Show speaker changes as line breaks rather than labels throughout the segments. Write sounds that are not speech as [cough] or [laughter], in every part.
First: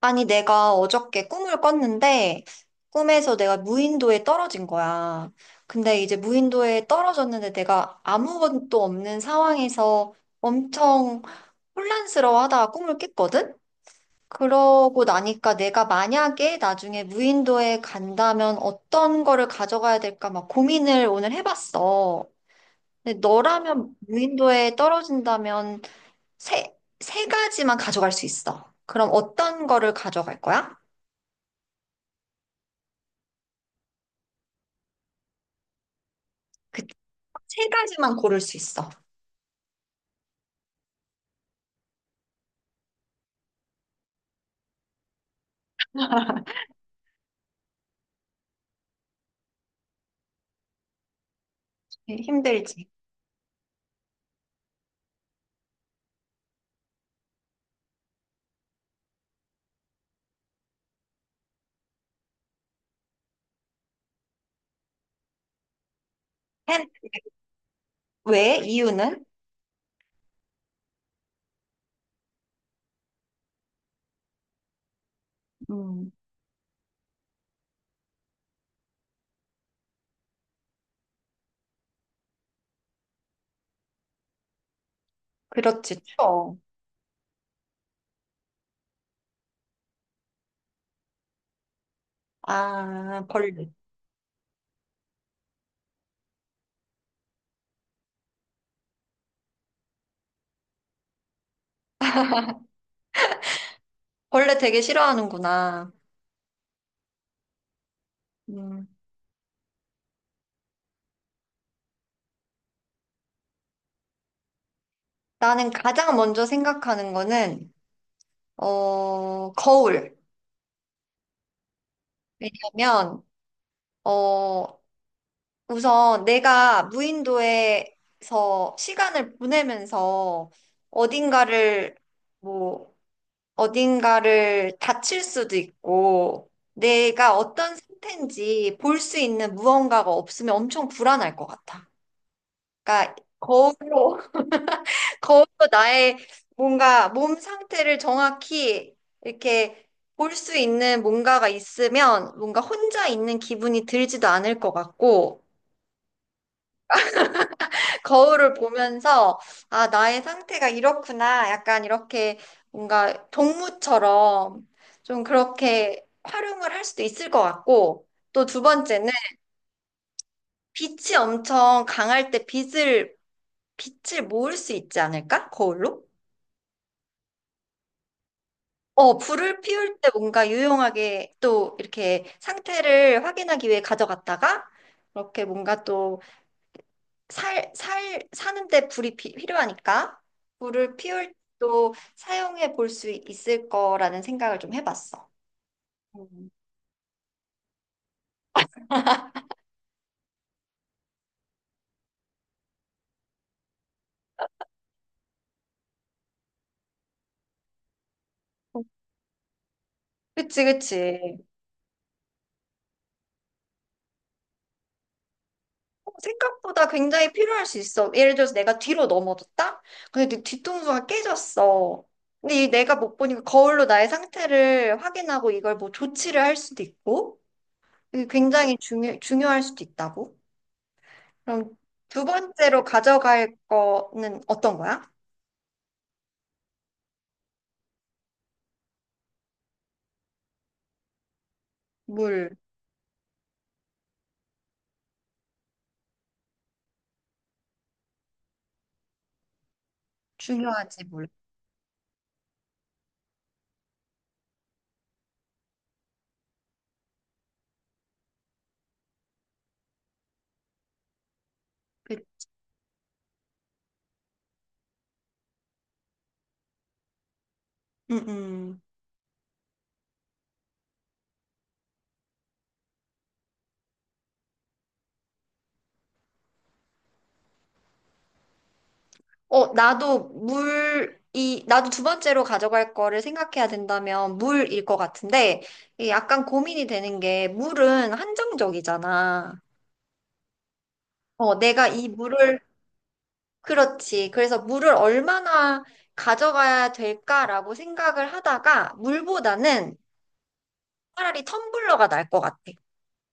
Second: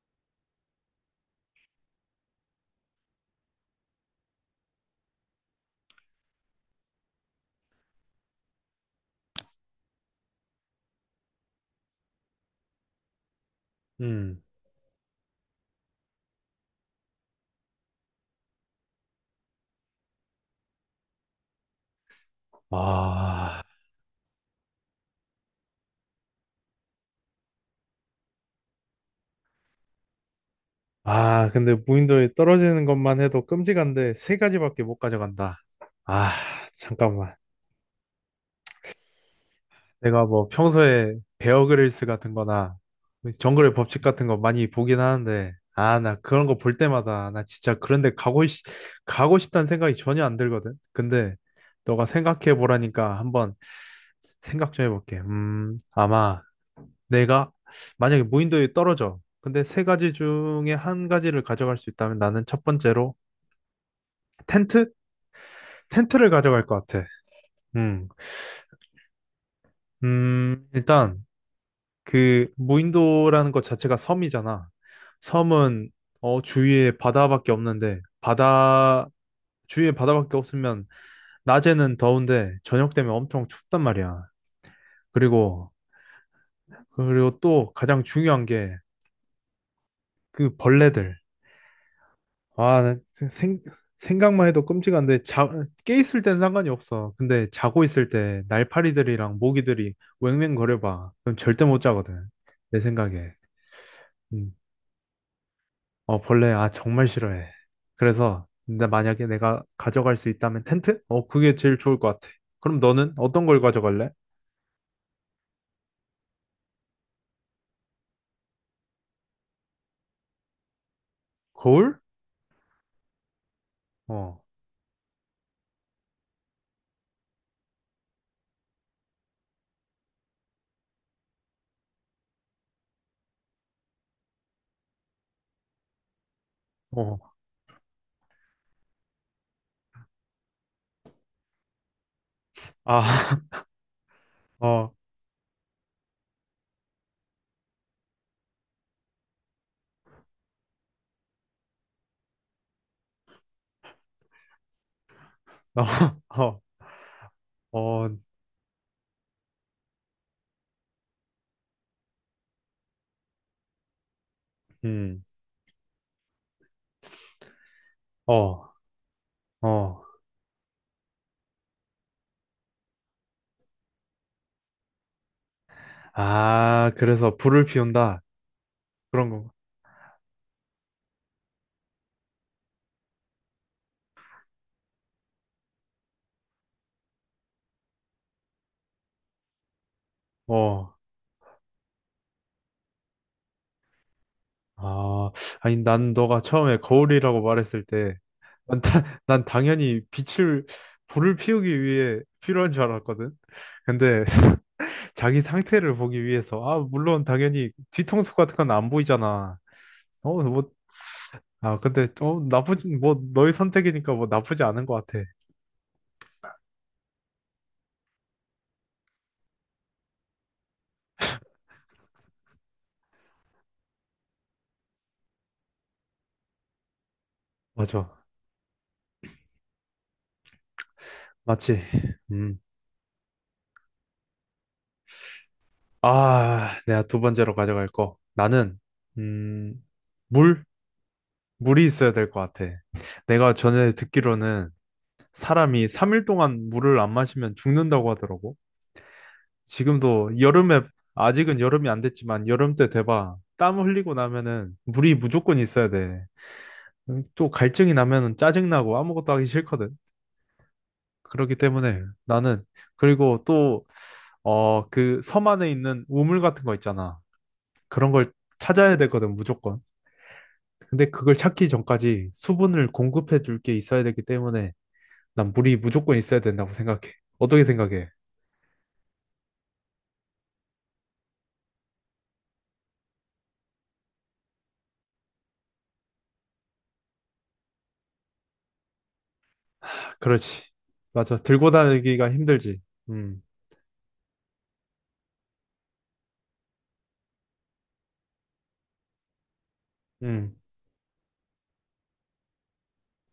아니, 내가 어저께 꿈을 꿨는데, 꿈에서 내가 무인도에 떨어진 거야. 근데 이제 무인도에 떨어졌는데 내가 아무것도 없는 상황에서 엄청 혼란스러워하다가 꿈을 깼거든?
음.
그러고 나니까 내가 만약에 나중에 무인도에 간다면 어떤 거를 가져가야 될까 막 고민을 오늘 해봤어. 근데
아,
너라면 무인도에 떨어진다면 세 가지만 가져갈 수 있어. 그럼 어떤 거를 가져갈 거야?
아, 근데 무인도에 떨어지는 것만 해도 끔찍한데 세 가지밖에 못 가져간다. 아,
그
잠깐만.
세 가지만 고를 수 있어.
내가 뭐 평소에 베어그릴스 같은 거나 정글의 법칙 같은 거 많이 보긴 하는데, 아, 나 그런 거 볼 때마다 나 진짜 그런데 가고 싶다는 생각이 전혀 안 들거든. 근데 너가
네,
생각해
힘들지.
보라니까 한번 생각 좀 해볼게. 아마 내가 만약에 무인도에 떨어져. 근데 세 가지 중에 한 가지를 가져갈 수 있다면 나는 첫 번째로 텐트? 텐트를 가져갈 것
햄.
같아. 음.
왜? 이유는?
일단 그 무인도라는 것 자체가 섬이잖아. 섬은
음,
어, 주위에 바다밖에 없는데, 바다 주위에 바다밖에 없으면 낮에는 더운데 저녁 되면 엄청 춥단 말이야. 그리고
그렇지, 추워.
또 가장 중요한 게 그 벌레들. 아, 나
아, 벌레.
각만 해도 끔찍한데, 깨 있을 땐 상관이 없어. 근데 자고 있을 때 날파리들이랑 모기들이 웽웽거려봐. 그럼 절대 못 자거든. 내 생각에. 음.
벌레 되게 싫어하는구나.
어, 벌레, 아, 정말 싫어해. 그래서, 근데
음,
만약에 내가 가져갈 수 있다면 텐트? 어, 그게 제일 좋을 것 같아. 그럼 너는 어떤 걸 가져갈래?
나는 가장 먼저 생각하는 거는, 거울.
거울?
왜냐면,
어,
어, 우선 내가 무인도에서 시간을 보내면서 어딘가를 뭐, 어딘가를 다칠 수도 있고,
어,
내가 어떤 상태인지 볼 수 있는 무언가가 없으면 엄청 불안할 것 같아. 그러니까
아, [laughs]
거울로,
어,
[laughs] 거울로 나의 뭔가 몸 상태를 정확히 이렇게 볼 수 있는 뭔가가 있으면 뭔가 혼자 있는 기분이 들지도 않을 것 같고,
어, 어, 어,
거울을 보면서, 아, 나의 상태가 이렇구나. 약간 이렇게 뭔가 동무처럼 좀
음,
그렇게 활용을 할 수도 있을 것 같고, 또 두
어,
번째는
어.
빛이 엄청 강할 때 빛을 모을 수 있지 않을까? 거울로?
아, 그래서 불을 피운다.
어,
그런 거.
불을 피울 때 뭔가 유용하게 또 이렇게 상태를 확인하기 위해 가져갔다가, 이렇게 뭔가 또 사는데 불이 필요하니까
어,
불을 피울 또 사용해 볼 수 있을 거라는 생각을 좀 해봤어.
아, 아니, 난 너가
음.
처음에 거울이라고 말했을 때, 난, 다- [laughs] 난 당연히 빛을, 불을 피우기 위해 필요한 줄 알았거든. 근데 [laughs] 자기 상태를 보기 위해서, 아, 물론 당연히 뒤통수 같은 건 안 보이잖아. 어,
그치,
뭐,
그치.
아, 근데, 어, 나쁘지, 뭐, 너의 선택이니까 뭐 나쁘지 않은 것 같아.
생각보다 굉장히 필요할 수 있어. 예를 들어서 내가 뒤로 넘어졌다? 근데 내 뒤통수가 깨졌어. 근데 이 내가 못 보니까 거울로 나의 상태를 확인하고 이걸 뭐 조치를 할 수도 있고,
맞아.
이게 굉장히 중요할 수도 있다고. 그럼
맞지.
두
음.
번째로 가져갈 거는 어떤 거야?
아, 내가 두 번째로 가져갈 거. 나는, 음, 물? 물이 있어야 될 것
물
같아. 내가 전에 듣기로는 사람이 3일 동안 물을 안 마시면 죽는다고 하더라고. 지금도 여름에,
중요하지, 물.
아직은 여름이 안 됐지만 여름 때 돼봐. 땀 흘리고 나면은 물이 무조건 있어야 돼. 또 갈증이 나면은 짜증나고 아무것도 하기 싫거든. 그렇기 때문에
그-
나는, 그리고 또, 어, 그 섬 안에 있는 우물 같은 거 있잖아. 그런
음,
걸
음.
찾아야 되거든, 무조건. 근데 그걸 찾기 전까지 수분을 공급해 줄 게 있어야 되기 때문에 난 물이 무조건 있어야 된다고 생각해. 어떻게 생각해?
나도 두 번째로 가져갈 거를 생각해야 된다면 물일 것 같은데, 이게 약간 고민이 되는 게, 물은 한정적이잖아.
아, 그렇지. 맞아. 들고
내가 이
다니기가
물을,
힘들지. 음,
그렇지. 그래서 물을 얼마나 가져가야 될까라고 생각을 하다가, 물보다는
음.
차라리 텀블러가 날 것 같아.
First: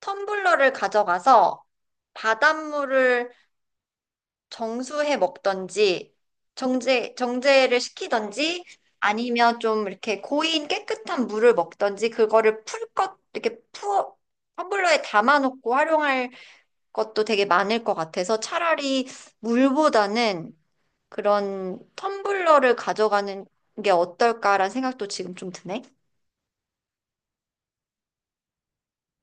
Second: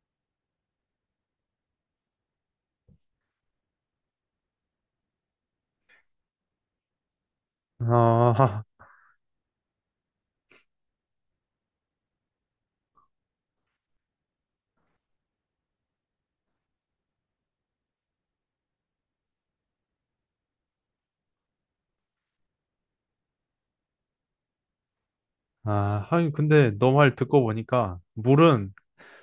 텀블러를 가져가서 바닷물을 정수해 먹던지 정제를
아,
시키던지 아니면 좀 이렇게 고인 깨끗한 물을 먹던지 그거를 풀 것 이렇게 푸어 텀블러에 담아놓고 활용할 것도 되게 많을 것 같아서 차라리 물보다는 그런 텀블러를 가져가는 게 어떨까라는 생각도 지금 좀 드네.
아, 하긴 근데 너 말 듣고 보니까 물은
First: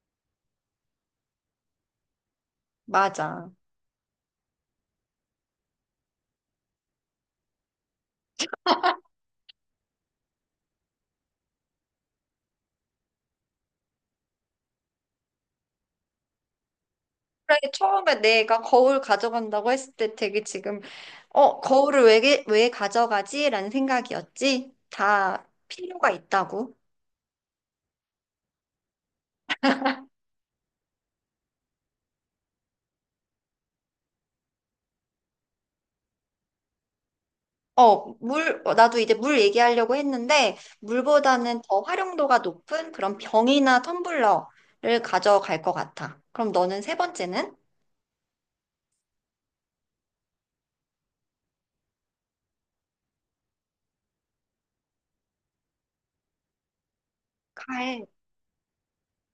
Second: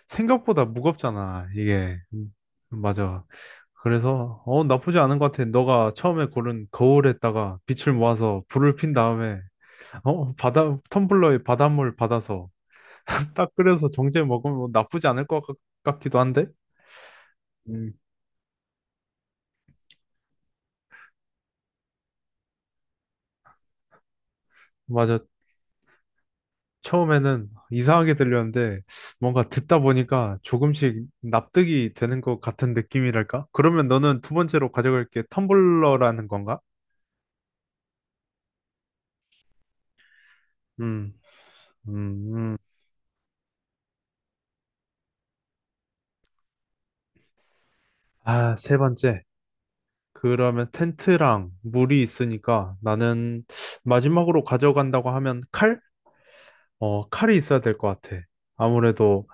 생각보다 무겁잖아. 이게. 맞아.
맞아.
그래서 어 나쁘지 않은 것 같아. 너가 처음에 고른 거울에다가 빛을 모아서 불을 핀 다음에 어 바다 텀블러에 바닷물 받아서 [laughs] 딱 끓여서 정제 먹으면 뭐 나쁘지 않을 것 같- 같기도 한데.
그래,
음.
처음에 내가 거울 가져간다고 했을 때 되게 지금, 거울을 왜 가져가지? 라는 생각이었지.
맞아.
다 필요가 있다고.
처음에는 이상하게 들렸는데 뭔가 듣다 보니까 조금씩 납득이 되는 것 같은 느낌이랄까? 그러면 너는 두 번째로 가져갈 게 텀블러라는 건가?
나도 이제 물 얘기하려고 했는데,
음,
물보다는 더
음,
활용도가
음.
높은 그런 병이나 텀블러를 가져갈 것 같아. 그럼 너는 세 번째는?
아, 세 번째. 그러면 텐트랑 물이 있으니까 나는 마지막으로 가져간다고 하면 칼? 어, 칼이 있어야 될 것
가해.
같아. 아무래도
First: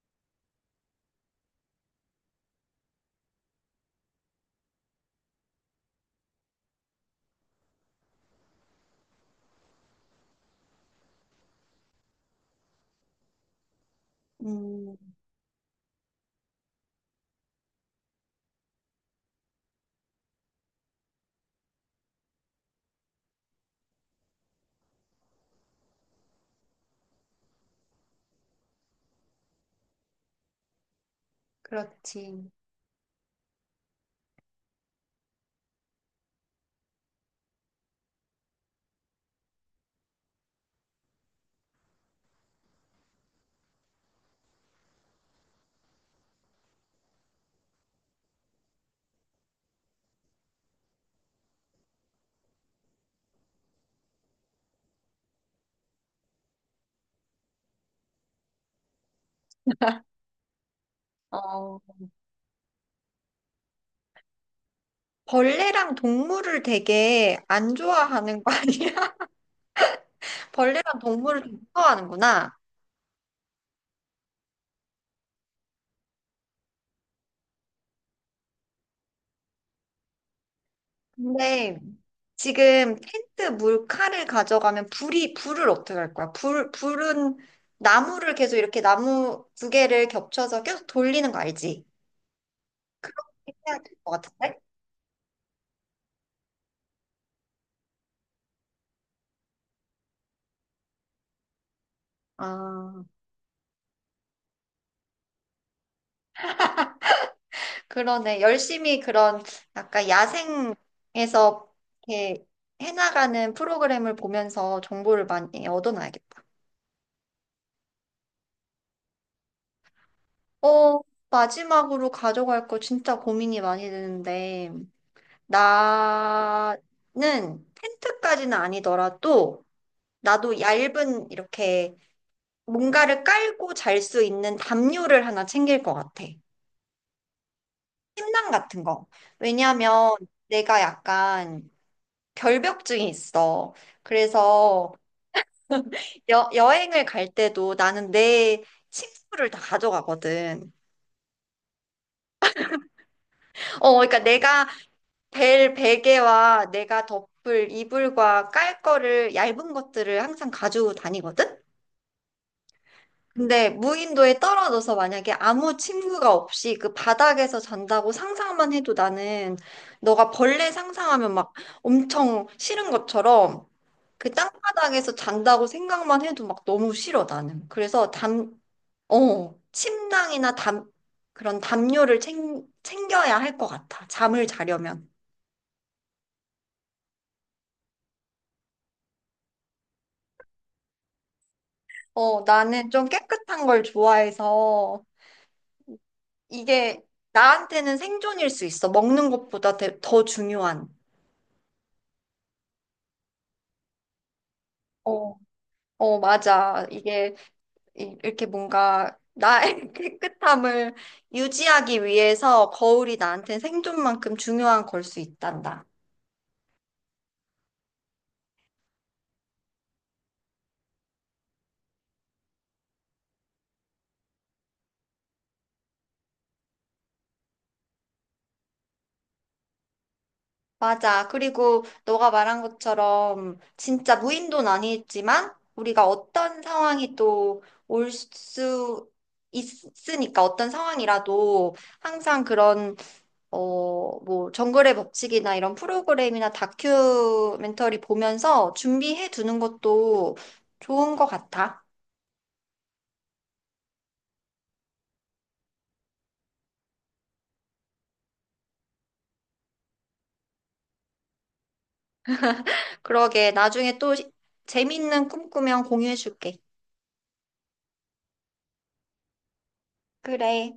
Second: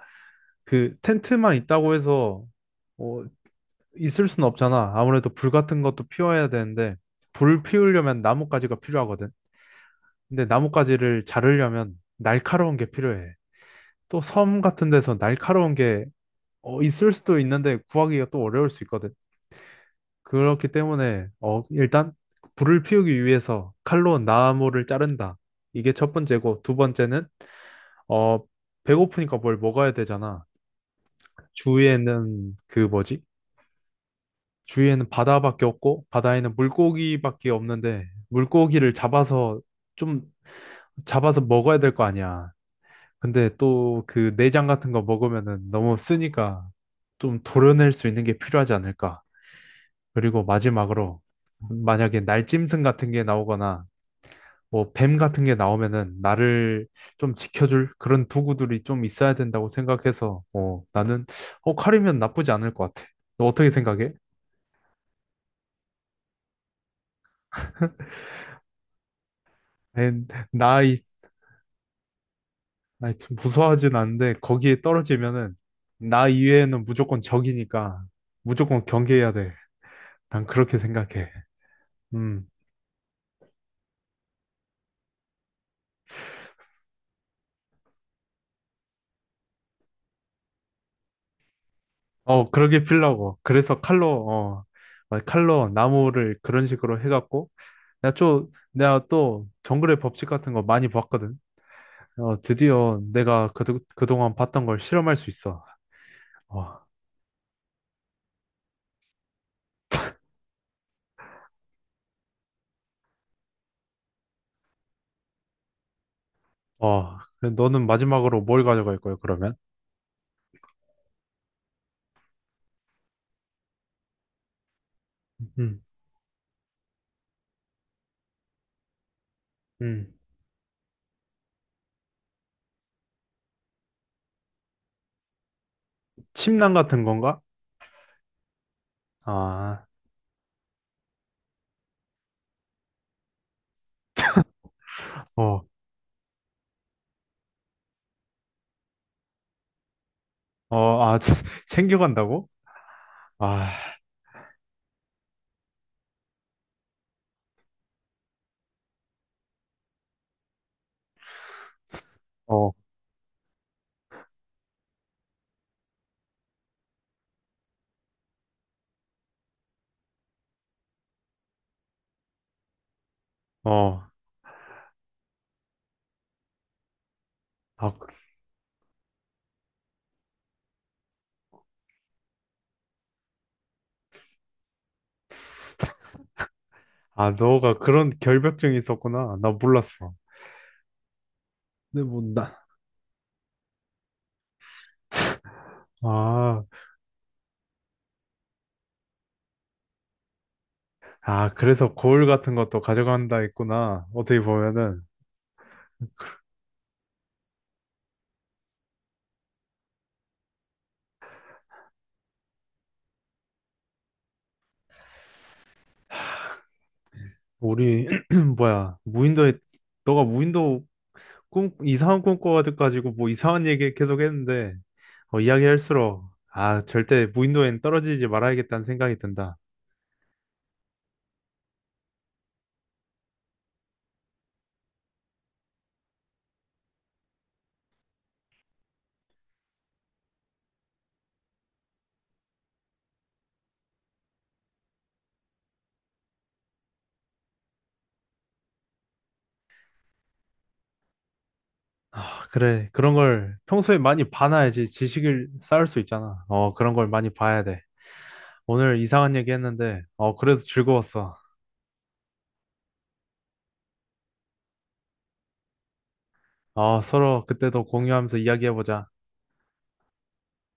그 텐트만 있다고 해서 어, 있을 순 없잖아. 아무래도 불 같은 것도 피워야 되는데 불 피우려면 나뭇가지가 필요하거든. 근데 나뭇가지를 자르려면 날카로운 게 필요해. 또 섬 같은
음,
데서 날카로운 게 어, 있을 수도 있는데 구하기가 또 어려울 수 있거든. 그렇기 때문에 어, 일단 불을 피우기 위해서 칼로 나무를 자른다. 이게 첫 번째고 두 번째는 어, 배고프니까 뭘 먹어야 되잖아.
그렇지.
주위에는 그 뭐지? 주위에는 바다밖에 없고 바다에는 물고기밖에 없는데 물고기를 잡아서 좀 잡아서 먹어야 될 거 아니야. 근데 또 그 내장 같은 거 먹으면은 너무 쓰니까 좀 도려낼 수 있는 게 필요하지 않을까. 그리고 마지막으로 만약에 날짐승 같은 게 나오거나 뭐 뱀 같은 게 나오면은 나를 좀 지켜줄 그런 도구들이 좀 있어야 된다고 생각해서 어, 나는 어,
어,
칼이면 나쁘지 않을 것 같아. 너 어떻게 생각해?
벌레랑 동물을 되게 안 좋아하는 거 아니야?
에,
[laughs] 벌레랑
나이
동물을 좀 무서워하는구나.
아이, 좀 무서워하진 않은데 거기에 떨어지면은 나 이외에는 무조건 적이니까 무조건 경계해야 돼. 난 그렇게 생각해.
근데
음.
지금 텐트 물칼을 가져가면 불을 어떻게 할 거야? 불은 나무를 계속 이렇게 나무 두 개를 겹쳐서 계속 돌리는 거 알지?
어, 그러게 필라고.
해야
그래서
될 것
칼로,
같은데?
어, 막 칼로 나무를 그런 식으로 해갖고, 내가 또 정글의 법칙 같은 거 많이 봤거든. 어, 드디어
아,
내가 그동안 봤던 걸 실험할 수 있어. 어,
그러네. 열심히 그런 약간 야생에서 이렇게 해나가는 프로그램을 보면서 정보를 많이 얻어놔야겠다.
어, 그 너는 마지막으로 뭘 가져갈 거야, 그러면?
어, 마지막으로 가져갈 거 진짜 고민이 많이 되는데,
음,
나는 텐트까지는 아니더라도,
음.
나도 얇은 이렇게 뭔가를 깔고 잘 수 있는 담요를 하나 챙길 것 같아.
침낭 같은 건가?
침낭 같은 거.
아,
왜냐하면 내가 약간 결벽증이 있어. 그래서
어,
여행을 갈 때도 나는 내 침구를 다 가져가거든.
어, 아, [laughs] 챙겨간다고? 아,
그러니까 내가 벨 베개와 내가 덮을 이불과 깔 거를 얇은 것들을 항상 가지고 다니거든.
어,
근데 무인도에 떨어져서 만약에 아무 친구가 없이 그 바닥에서 잔다고 상상만 해도 나는 너가 벌레 상상하면 막 엄청 싫은 것처럼
어.
그 땅바닥에서 잔다고 생각만 해도 막 너무 싫어 나는.
아, 그-
그래서 침낭이나 그런 담요를 챙겨야 할 것 같아. 잠을 자려면.
아, 너가 그런 결벽증이 있었구나. 나 몰랐어. 근데 뭐,
어,
나,
나는 좀 깨끗한 걸 좋아해서
아.
이게 나한테는 생존일 수 있어. 먹는 것보다 더 더 중요한.
아, 그래서 거울 같은 것도 가져간다 했구나. 어떻게 보면은
어. 어, 맞아. 이게 이렇게 뭔가 나의 [laughs] 깨끗함을 유지하기 위해서 거울이 나한테 생존만큼 중요한 걸 수 있단다.
우리 [clears throat] 뭐야 무인도에 너가 무인도 꿈 이상한 꿈 꿔가지고 뭐 이상한 얘기 계속 했는데 어, 이야기할수록 아 절대 무인도엔 떨어지지 말아야겠다는 생각이 든다.
맞아. 그리고 너가 말한 것처럼 진짜 무인도는 아니지만 우리가 어떤 상황이 또 올 수 있으니까 어떤 상황이라도 항상 그런 정글의 법칙이나 이런 프로그램이나 다큐멘터리 보면서 준비해 두는 것도 좋은 것 같아.
아 그래 그런 걸 평소에 많이 봐놔야지 지식을 쌓을 수 있잖아. 어 그런 걸 많이 봐야 돼. 오늘 이상한 얘기 했는데 어 그래도 즐거웠어.
그러게, 나중에 또 재밌는 꿈 꾸면 공유해 줄게.
어 서로 그때 더 공유하면서 이야기해보자.
그래.